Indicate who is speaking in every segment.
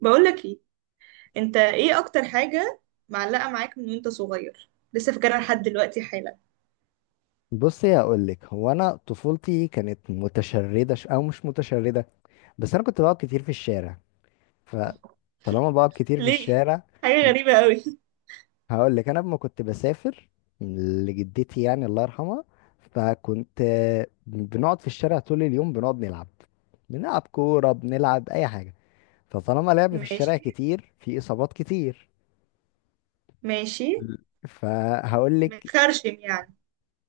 Speaker 1: بقولك ايه؟ انت ايه اكتر حاجة معلقة معاك من وانت صغير لسه فاكرها لحد دلوقتي حالا؟
Speaker 2: بصي هقول لك هو انا طفولتي كانت متشرده ش... او مش متشرده، بس انا كنت بقعد كتير في الشارع. فطالما بقعد كتير في
Speaker 1: ليه؟
Speaker 2: الشارع
Speaker 1: حاجة غريبة قوي.
Speaker 2: هقول لك. انا لما كنت بسافر لجدتي يعني الله يرحمها، فكنت بنقعد في الشارع طول اليوم، بنقعد نلعب، بنلعب كوره، بنلعب اي حاجه. فطالما لعب في الشارع
Speaker 1: ماشي،
Speaker 2: كتير في اصابات كتير.
Speaker 1: ماشي.
Speaker 2: فهقول لك.
Speaker 1: متخرشم يعني؟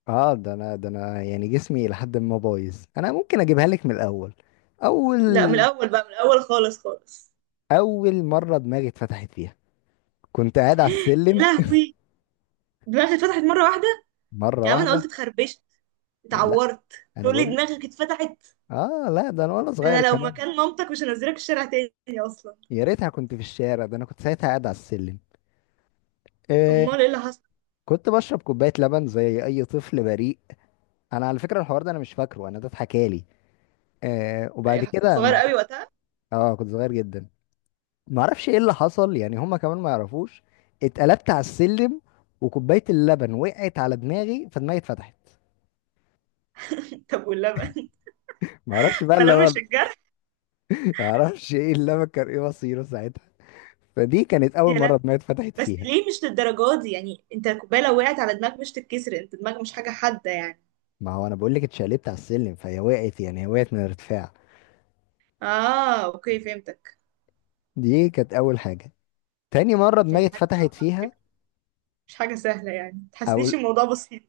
Speaker 2: اه، ده انا يعني جسمي لحد ما بايظ. انا ممكن اجيبها لك من الاول.
Speaker 1: لا، من
Speaker 2: اول
Speaker 1: الاول بقى، من الاول خالص خالص.
Speaker 2: اول مره دماغي اتفتحت فيها كنت قاعد على
Speaker 1: يا
Speaker 2: السلم.
Speaker 1: لهوي، دماغي اتفتحت مرة واحدة؟
Speaker 2: مره
Speaker 1: يا عم انا
Speaker 2: واحده.
Speaker 1: قلت اتخربشت،
Speaker 2: لا
Speaker 1: اتعورت.
Speaker 2: انا
Speaker 1: تقول لي
Speaker 2: بقول،
Speaker 1: دماغك اتفتحت؟
Speaker 2: اه، لا، ده انا وانا صغير
Speaker 1: انا لو
Speaker 2: كمان.
Speaker 1: مكان مامتك مش هنزلك الشارع تاني اصلا.
Speaker 2: يا ريتها كنت في الشارع، ده انا كنت ساعتها قاعد على السلم. آه.
Speaker 1: امال ايه اللي حصل؟
Speaker 2: كنت بشرب كوبايه لبن زي اي طفل بريء. انا على فكره الحوار ده انا مش فاكره، انا ده اتحكالي. آه وبعد
Speaker 1: إيه، كنت
Speaker 2: كده
Speaker 1: صغيرة
Speaker 2: مع...
Speaker 1: قوي وقتها.
Speaker 2: اه، كنت صغير جدا. ما اعرفش ايه اللي حصل يعني، هما كمان ما يعرفوش. اتقلبت على السلم وكوبايه اللبن وقعت على دماغي فدماغي اتفتحت.
Speaker 1: طب واللبن؟
Speaker 2: ما اعرفش بقى
Speaker 1: ما لمش
Speaker 2: اللبن.
Speaker 1: الجرح.
Speaker 2: ما اعرفش ايه اللبن كان ايه مصيره ساعتها. فدي كانت
Speaker 1: يا
Speaker 2: اول
Speaker 1: لهوي.
Speaker 2: مره دماغي اتفتحت
Speaker 1: بس
Speaker 2: فيها.
Speaker 1: ليه مش للدرجة دي يعني، انت الكوباية لو وقعت على دماغك مش تتكسر؟ انت دماغك مش حاجة حادة يعني.
Speaker 2: ما هو انا بقول لك اتشقلبت على السلم فهي وقعت، يعني هي وقعت من الارتفاع.
Speaker 1: اه اوكي، فهمتك.
Speaker 2: دي كانت اول حاجه. تاني مره
Speaker 1: يعني
Speaker 2: دماغي
Speaker 1: دي حاجة صعبة
Speaker 2: اتفتحت
Speaker 1: على
Speaker 2: فيها.
Speaker 1: فكرة، مش حاجة سهلة يعني،
Speaker 2: او
Speaker 1: متحسنيش الموضوع بسيط.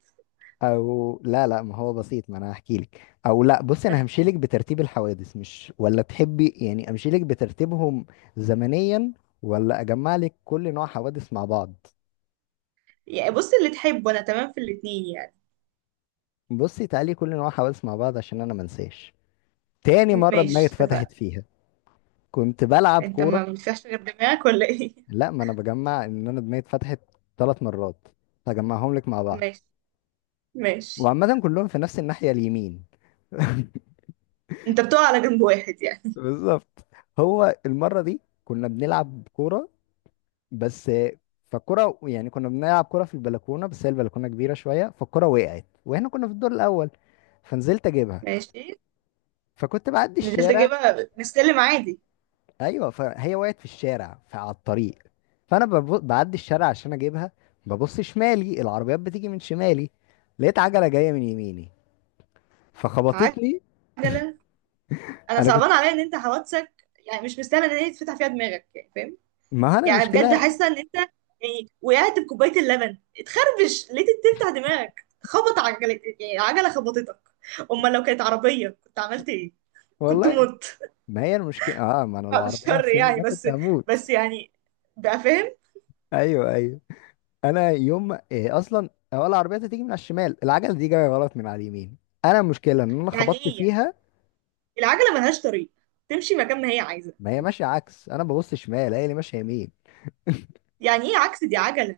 Speaker 2: او لا لا، ما هو بسيط، ما انا هحكي لك. او لا، بصي، انا
Speaker 1: احكي
Speaker 2: همشي لك بترتيب الحوادث، مش ولا تحبي يعني امشي لك بترتيبهم زمنيا ولا اجمع لك كل نوع حوادث مع بعض.
Speaker 1: لي يعني، بص اللي تحبه، انا تمام في الاتنين يعني.
Speaker 2: بصي تعالي كل نوع حوادث مع بعض عشان انا منساش. تاني مره دماغي
Speaker 1: ماشي، اتفقنا.
Speaker 2: اتفتحت فيها كنت بلعب
Speaker 1: انت
Speaker 2: كوره.
Speaker 1: ما بتفيهاش غير دماغك ولا ايه؟
Speaker 2: لا، ما انا بجمع ان انا دماغي اتفتحت ثلاث مرات، هجمعهم لك مع بعض.
Speaker 1: ماشي، ماشي.
Speaker 2: وعامة كلهم في نفس الناحية اليمين.
Speaker 1: انت بتقع على جنب واحد يعني.
Speaker 2: بالظبط. هو المرة دي كنا بنلعب كورة بس. فالكورة يعني كنا بنلعب كورة في البلكونة، بس هي البلكونة كبيرة شوية فالكورة وقعت واحنا كنا في الدور الأول، فنزلت أجيبها.
Speaker 1: ماشي.
Speaker 2: فكنت بعدي
Speaker 1: نزلت
Speaker 2: الشارع.
Speaker 1: اجيبها من السلم عادي.
Speaker 2: أيوة، فهي وقعت في الشارع، فعلى الطريق، فأنا بعدي الشارع عشان أجيبها. ببص شمالي، العربيات بتيجي من شمالي، لقيت عجلة جاية من يميني
Speaker 1: عجلة؟
Speaker 2: فخبطتني.
Speaker 1: انا
Speaker 2: انا كنت،
Speaker 1: صعبان عليا ان انت حوادثك يعني مش مستاهله ان هي تفتح فيها دماغك، يعني فاهم؟
Speaker 2: ما هو انا
Speaker 1: يعني بجد
Speaker 2: المشكله،
Speaker 1: حاسه ان انت، يعني وقعت بكوبايه اللبن اتخربش ليه تفتح دماغك، خبط عجلك، يعني عجله خبطتك. امال لو كانت عربيه كنت عملت ايه؟ كنت
Speaker 2: والله،
Speaker 1: مت.
Speaker 2: ما هي المشكله، اه، ما انا لو
Speaker 1: بعد
Speaker 2: عربيه في
Speaker 1: الشر
Speaker 2: سني
Speaker 1: يعني،
Speaker 2: ده كنت
Speaker 1: بس،
Speaker 2: هموت.
Speaker 1: بس يعني، بقى فاهم.
Speaker 2: ايوه ايوه. انا يوم ما- إيه اصلا اول عربيه تيجي من على الشمال، العجله دي جايه غلط من على اليمين، انا المشكله ان انا
Speaker 1: يعني
Speaker 2: خبطت
Speaker 1: ايه يعني؟
Speaker 2: فيها.
Speaker 1: العجله ملهاش طريق، تمشي مكان ما هي عايزه؟
Speaker 2: ما هي ماشيه عكس، انا ببص شمال هي اللي ماشيه يمين.
Speaker 1: يعني ايه عكس؟ دي عجله.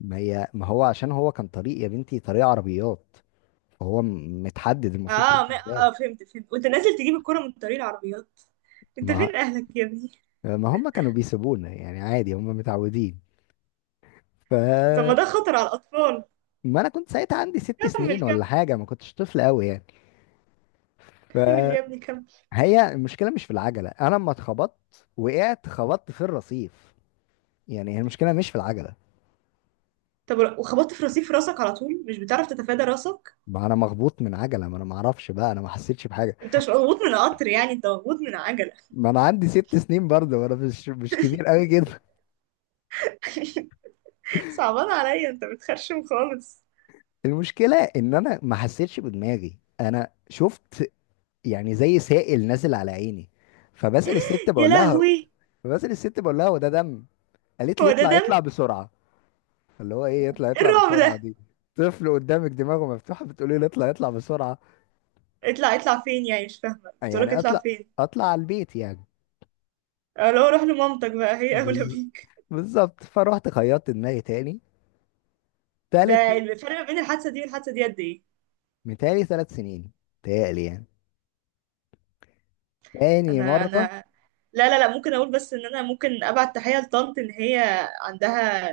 Speaker 2: ما هو عشان هو كان طريق يا بنتي، طريق عربيات، فهو متحدد المفروض تمشي
Speaker 1: اه، ما
Speaker 2: ازاي.
Speaker 1: اه فهمت، فهمت. وانت نازل تجيب الكره من طريق العربيات، انت
Speaker 2: ما
Speaker 1: فين اهلك يا ابني؟
Speaker 2: ما هم كانوا بيسيبونا يعني عادي، هم متعودين،
Speaker 1: طب ما
Speaker 2: ف.
Speaker 1: ده خطر على الاطفال.
Speaker 2: ما انا كنت ساعتها عندي ست
Speaker 1: كمل،
Speaker 2: سنين ولا
Speaker 1: كمل.
Speaker 2: حاجه، ما كنتش طفل قوي يعني.
Speaker 1: كمل
Speaker 2: فهي،
Speaker 1: يا ابني كمل.
Speaker 2: المشكله مش في العجله. انا لما اتخبطت وقعت خبطت في الرصيف، يعني هي المشكله مش في العجله.
Speaker 1: طب وخبطت في رصيف راسك على طول؟ مش بتعرف تتفادى راسك؟
Speaker 2: ما انا مخبوط من عجله، ما انا ما اعرفش بقى، انا ما حسيتش بحاجه.
Speaker 1: انت مش مضغوط من قطر، يعني انت مضغوط من عجلة.
Speaker 2: ما انا عندي ست سنين برضه، وانا مش كبير قوي كده.
Speaker 1: صعبان عليا، انت بتخرشم خالص.
Speaker 2: المشكله ان انا ما حسيتش بدماغي، انا شفت يعني زي سائل نازل على عيني. فبسأل الست
Speaker 1: يا
Speaker 2: بقول لها،
Speaker 1: لهوي.
Speaker 2: فبسأل الست بقول لها وده دم؟ قالت لي
Speaker 1: هو ده
Speaker 2: اطلع
Speaker 1: دم؟
Speaker 2: اطلع بسرعه. اللي هو ايه يطلع
Speaker 1: إيه
Speaker 2: يطلع
Speaker 1: الرعب
Speaker 2: بسرعة
Speaker 1: ده؟
Speaker 2: دي؟ طفل قدامك دماغه مفتوحة بتقولي له يطلع يطلع بسرعة.
Speaker 1: اطلع اطلع فين يعني؟ مش فاهمة بتقولك
Speaker 2: يعني
Speaker 1: اطلع
Speaker 2: اطلع
Speaker 1: فين.
Speaker 2: اطلع على البيت يعني.
Speaker 1: اه، لو روح لمامتك بقى، هي اولى
Speaker 2: بز...
Speaker 1: بيك.
Speaker 2: بالظبط، فروحت خيطت دماغي تاني. تالت،
Speaker 1: ده الفرق ما بين الحادثة دي والحادثة دي قد ايه؟
Speaker 2: متهيألي ثلاث سنين، متهيألي يعني. تاني
Speaker 1: انا
Speaker 2: مرة،
Speaker 1: انا، لا لا لا، ممكن اقول بس ان انا ممكن ابعت تحية لطنط ان هي عندها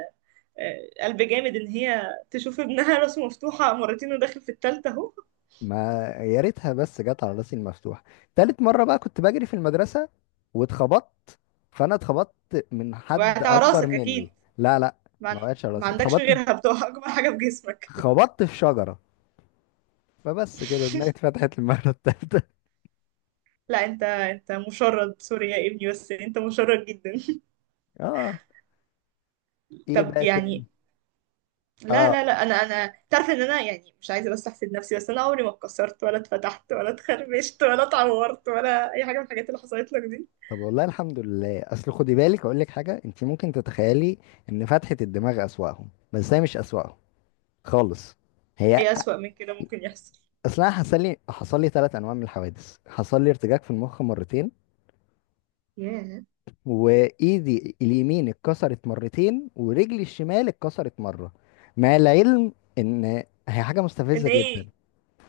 Speaker 1: آه، قلب جامد ان هي تشوف ابنها راسه مفتوحة مرتين وداخل في التالتة اهو.
Speaker 2: ما يا ريتها بس جت على راسي المفتوحة. تالت مرة بقى كنت بجري في المدرسة واتخبطت. فانا اتخبطت من حد
Speaker 1: وهتع
Speaker 2: اكبر
Speaker 1: راسك اكيد.
Speaker 2: مني. لا لا،
Speaker 1: ما,
Speaker 2: ما
Speaker 1: عن-
Speaker 2: وقعتش على
Speaker 1: ما
Speaker 2: راسي،
Speaker 1: عندكش
Speaker 2: اتخبطت،
Speaker 1: غيرها بتوع اجمل حاجه في جسمك.
Speaker 2: خبطت في شجرة. فبس كده دماغي اتفتحت المرة التالتة.
Speaker 1: لا، انت انت مشرد سوري يا ابني، بس انت مشرد جدا.
Speaker 2: اه. ايه
Speaker 1: طب
Speaker 2: بقى تاني؟
Speaker 1: يعني، لا
Speaker 2: اه،
Speaker 1: لا لا، انا انا تعرف ان انا يعني مش عايزه بس احسد نفسي، بس انا عمري ما اتكسرت ولا اتفتحت ولا اتخربشت ولا اتعورت ولا اي حاجه من الحاجات اللي حصلت لك دي.
Speaker 2: طب والله الحمد لله. اصل خدي بالك اقول لك حاجه انت ممكن تتخيلي، ان فتحه الدماغ اسواقهم، بس هي مش اسواقهم خالص. هي،
Speaker 1: ايه اسوأ من كده ممكن يحصل؟
Speaker 2: اصلا حصل لي، حصل لي ثلاث انواع من الحوادث. حصل لي ارتجاج في المخ مرتين،
Speaker 1: ياه.
Speaker 2: وايدي اليمين اتكسرت مرتين، ورجلي الشمال اتكسرت مره. مع العلم ان، هي حاجه
Speaker 1: ان
Speaker 2: مستفزه جدا.
Speaker 1: ايه؟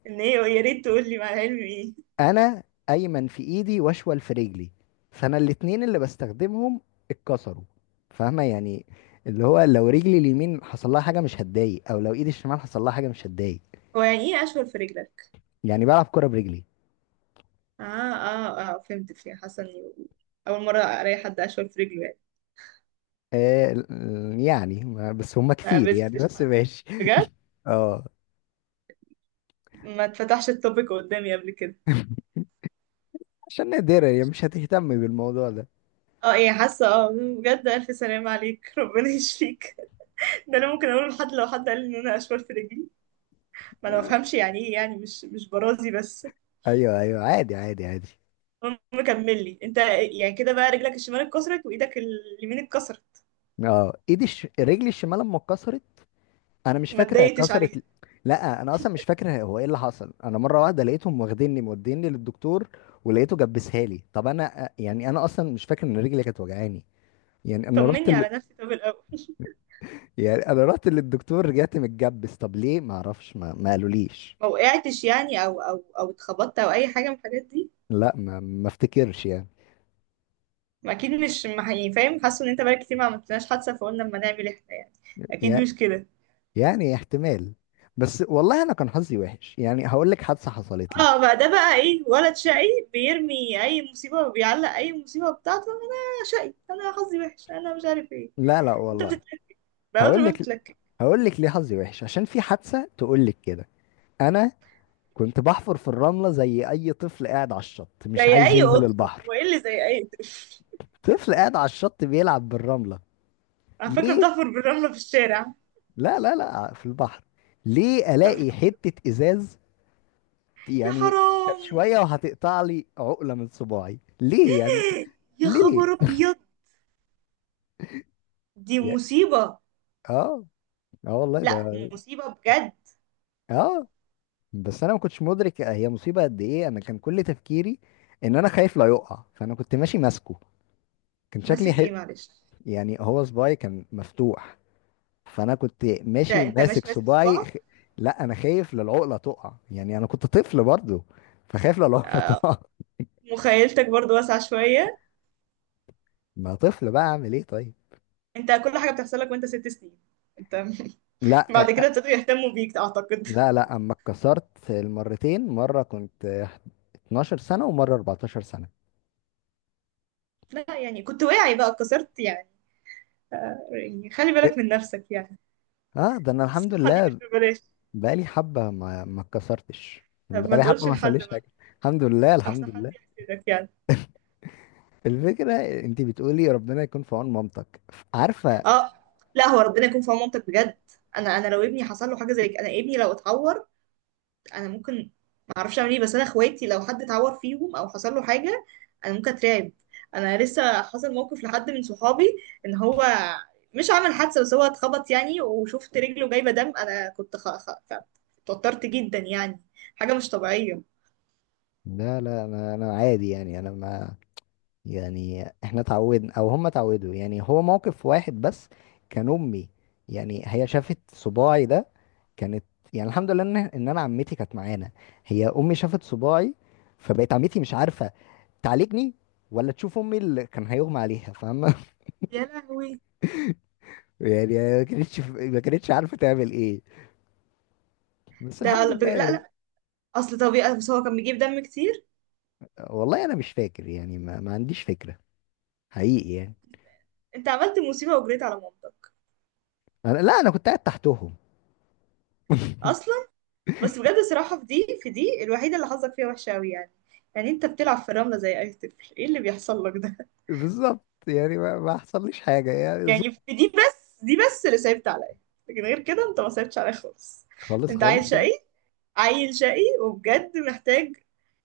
Speaker 1: ان ايه؟ يا ريت تقول لي مع العلم ايه.
Speaker 2: انا ايمن في ايدي، واشول في رجلي، فانا الاتنين اللي بستخدمهم اتكسروا، فاهمه يعني. اللي هو لو رجلي اليمين حصل لها حاجه مش هتضايق، او لو ايدي الشمال حصل لها حاجه مش هتضايق.
Speaker 1: هو يعني ايه اشول في رجلك؟
Speaker 2: يعني بلعب كره برجلي.
Speaker 1: اه اه اه فهمت، فيها حاسه اني، اول مره الاقي حد اشول في رجله يعني،
Speaker 2: بس هما
Speaker 1: ما
Speaker 2: كتير يعني،
Speaker 1: قابلتش
Speaker 2: بس
Speaker 1: حد،
Speaker 2: ماشي.
Speaker 1: بجد
Speaker 2: اه،
Speaker 1: ما اتفتحش التوبيك قدامي قبل كده.
Speaker 2: عشان نادرة يعني، مش هتهتم بالموضوع ده.
Speaker 1: اه ايه، حاسه اه. بجد الف سلامة عليك، ربنا يشفيك. ده انا ممكن اقوله لحد لو حد قال لي ان انا اشوال في رجلي، ما انا ما
Speaker 2: آه،
Speaker 1: بفهمش يعني ايه، يعني مش، مش برازي بس.
Speaker 2: ايوه ايوه، عادي عادي عادي.
Speaker 1: المهم، كمل لي انت. يعني كده بقى رجلك الشمال اتكسرت وايدك اليمين اتكسرت؟
Speaker 2: اه، رجلي الشمال لما اتكسرت انا مش
Speaker 1: ما
Speaker 2: فاكر هي
Speaker 1: اتضايقتش عليها؟
Speaker 2: اتكسرت. لا، انا اصلا مش فاكر هو ايه اللي حصل. انا مره واحده لقيتهم واخديني موديني للدكتور، ولقيته جبسها لي. طب انا يعني، انا اصلا مش فاكر ان رجلي كانت وجعاني. يعني انا رحت
Speaker 1: طمني على نفسي طب الاول.
Speaker 2: يعني انا رحت للدكتور رجعت متجبس، طب ليه؟ ما اعرفش، ما قالوليش.
Speaker 1: ما وقعتش يعني، او او او اتخبطت او اي حاجه من الحاجات دي؟
Speaker 2: لا ما ما افتكرش يعني.
Speaker 1: ما اكيد مش، ما يعني فاهم، حاسه ان انت بقى كتير ما عملتناش حادثه فقلنا اما نعمل احنا يعني. اكيد
Speaker 2: يع-
Speaker 1: مش كده.
Speaker 2: يعني احتمال، بس والله انا كان حظي وحش يعني. هقول لك حادثه حصلت لي.
Speaker 1: اه، بقى ده بقى ايه ولد شقي؟ بيرمي اي مصيبه وبيعلق اي مصيبه بتاعته، انا شقي، انا حظي وحش، انا مش عارف ايه.
Speaker 2: لا لا
Speaker 1: انت
Speaker 2: والله.
Speaker 1: بتتلكك، بقى قطر
Speaker 2: هقول
Speaker 1: ما
Speaker 2: لك،
Speaker 1: بتتلكك.
Speaker 2: هقول لك ليه حظي وحش، عشان في حادثه تقول لك كده. انا كنت بحفر في الرملة زي أي طفل قاعد على الشط مش
Speaker 1: زي
Speaker 2: عايز
Speaker 1: اي
Speaker 2: ينزل
Speaker 1: قطه؟
Speaker 2: البحر.
Speaker 1: هو ايه اللي زي اي قطه؟
Speaker 2: طفل قاعد على الشط بيلعب بالرملة.
Speaker 1: على فكره
Speaker 2: ليه؟
Speaker 1: بتحفر بالرمله في الشارع؟
Speaker 2: لا لا لا، في البحر. ليه؟
Speaker 1: طب،
Speaker 2: ألاقي حتة إزاز،
Speaker 1: يا
Speaker 2: يعني كانت
Speaker 1: حرام.
Speaker 2: شوية وهتقطع لي عقلة من صباعي. ليه يعني؟
Speaker 1: يا
Speaker 2: ليه؟
Speaker 1: خبر ابيض، دي
Speaker 2: يا-
Speaker 1: مصيبه.
Speaker 2: اه، اه والله ده،
Speaker 1: لا مصيبه بجد.
Speaker 2: اه. بس أنا ما كنتش مدرك هي مصيبة قد إيه. أنا كان كل تفكيري إن أنا خايف لا يقع، فأنا كنت ماشي ماسكه. كان
Speaker 1: ماسك
Speaker 2: شكلي حلو.
Speaker 1: ايه معلش؟
Speaker 2: يعني هو صباعي كان مفتوح، فانا كنت
Speaker 1: انت
Speaker 2: ماشي
Speaker 1: انت
Speaker 2: ماسك
Speaker 1: ماشي ماسك
Speaker 2: صباعي
Speaker 1: صباعك؟
Speaker 2: لا انا خايف لا العقله تقع، يعني انا كنت طفل برضو، فخايف لا العقله تقع.
Speaker 1: مخيلتك برضو واسعه شويه.
Speaker 2: ما طفل بقى، اعمل ايه طيب.
Speaker 1: انت كل حاجه بتحصل لك وانت 6 سنين، انت.
Speaker 2: لا
Speaker 1: بعد كده ابتدوا يهتموا بيك اعتقد.
Speaker 2: لا لا، اما اتكسرت المرتين، مره كنت 12 سنه، ومره 14 سنه.
Speaker 1: لا، يعني كنت واعي بقى اتكسرت يعني، ف- يعني خلي
Speaker 2: إيه؟
Speaker 1: بالك من نفسك يعني،
Speaker 2: اه، ده انا الحمد
Speaker 1: الصحة دي مش
Speaker 2: لله،
Speaker 1: ببلاش.
Speaker 2: بقالي حبه ما ما اتكسرتش،
Speaker 1: طب ما
Speaker 2: بقالي حبه
Speaker 1: تقولش
Speaker 2: ما
Speaker 1: لحد
Speaker 2: حصليش
Speaker 1: بقى،
Speaker 2: حاجه. الحمد لله
Speaker 1: احسن
Speaker 2: الحمد
Speaker 1: حد
Speaker 2: لله.
Speaker 1: يحسدك يعني.
Speaker 2: الفكره، انت بتقولي ربنا يكون في عون مامتك، عارفه.
Speaker 1: اه. لا هو ربنا يكون في عون مامتك بجد. انا انا لو ابني حصل له حاجة زي كده، انا ابني لو اتعور انا ممكن، ما اعرفش اعمل ايه. بس انا اخواتي لو حد اتعور فيهم او حصل له حاجه انا ممكن اترعب. انا لسه حصل موقف لحد من صحابي ان هو مش عمل حادثه بس هو اتخبط يعني، وشفت رجله جايبه دم، انا كنت اتوترت جدا يعني، حاجه مش طبيعيه.
Speaker 2: لا لا، انا انا عادي يعني، انا ما. يعني احنا اتعودنا او هم اتعودوا. يعني هو موقف واحد بس كان، امي يعني هي شافت صباعي ده، كانت، يعني الحمد لله ان انا عمتي كانت معانا. هي امي شافت صباعي، فبقت عمتي مش عارفه تعالجني ولا تشوف امي اللي كان هيغمى عليها، فاهمه.
Speaker 1: يا لهوي.
Speaker 2: يعني ما كانتش ما كانتش عارفه تعمل ايه، بس
Speaker 1: ده
Speaker 2: الحمد لله
Speaker 1: لا
Speaker 2: يعني.
Speaker 1: لا، اصل طبيعي بس هو كان بيجيب دم كتير.
Speaker 2: والله انا مش فاكر يعني، ما عنديش فكره حقيقي يعني.
Speaker 1: انت عملت مصيبه وجريت على مامتك
Speaker 2: أنا لا، انا كنت قاعد تحتهم.
Speaker 1: اصلا. بس بجد الصراحه في دي، في دي الوحيده اللي حظك فيها وحشه قوي يعني، يعني انت بتلعب في الرمله زي اي طفل، ايه اللي بيحصل لك ده؟
Speaker 2: بالظبط يعني، ما حصليش حاجه يعني.
Speaker 1: يعني في دي بس، دي بس اللي صعبت عليا، لكن غير كده انت ما صعبتش عليا خالص.
Speaker 2: خالص
Speaker 1: انت عيل
Speaker 2: خالص يعني.
Speaker 1: شقي، عيل شقي وبجد محتاج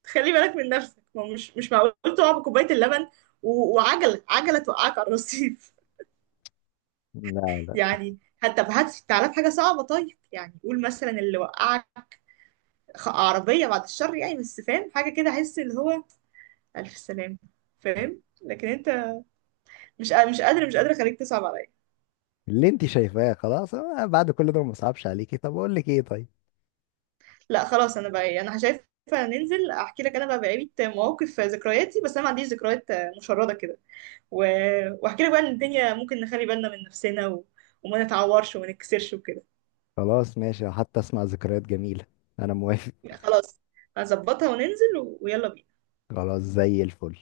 Speaker 1: تخلي بالك من نفسك، ما هو مش، مش معقول تقع بكوباية اللبن وعجلة، توقعك على الرصيف.
Speaker 2: لا
Speaker 1: يعني حتى بهات تعالى بحاجة صعبة طيب، يعني قول مثلا اللي وقعك عربية، بعد الشر يعني، بس فاهم حاجة كده، احس اللي هو ألف سلامة، فاهم. لكن انت مش قادر، مش قادرة خليك تصعب عليا.
Speaker 2: اللي انت شايفاه، خلاص أنا بعد كل ده ما صعبش عليكي، طب اقول لك ايه طيب.
Speaker 1: لا خلاص، انا بقى إيه، انا شايفه ننزل احكي لك انا بقى بقية مواقف ذكرياتي، بس انا ما عنديش ذكريات مشردة كده و... واحكي لك بقى ان الدنيا ممكن نخلي بالنا من نفسنا و... وما نتعورش وما نكسرش وكده.
Speaker 2: خلاص ماشي، حتى اسمع ذكريات جميلة. انا موافق.
Speaker 1: يعني خلاص، هظبطها وننزل و... ويلا بينا.
Speaker 2: خلاص زي الفل.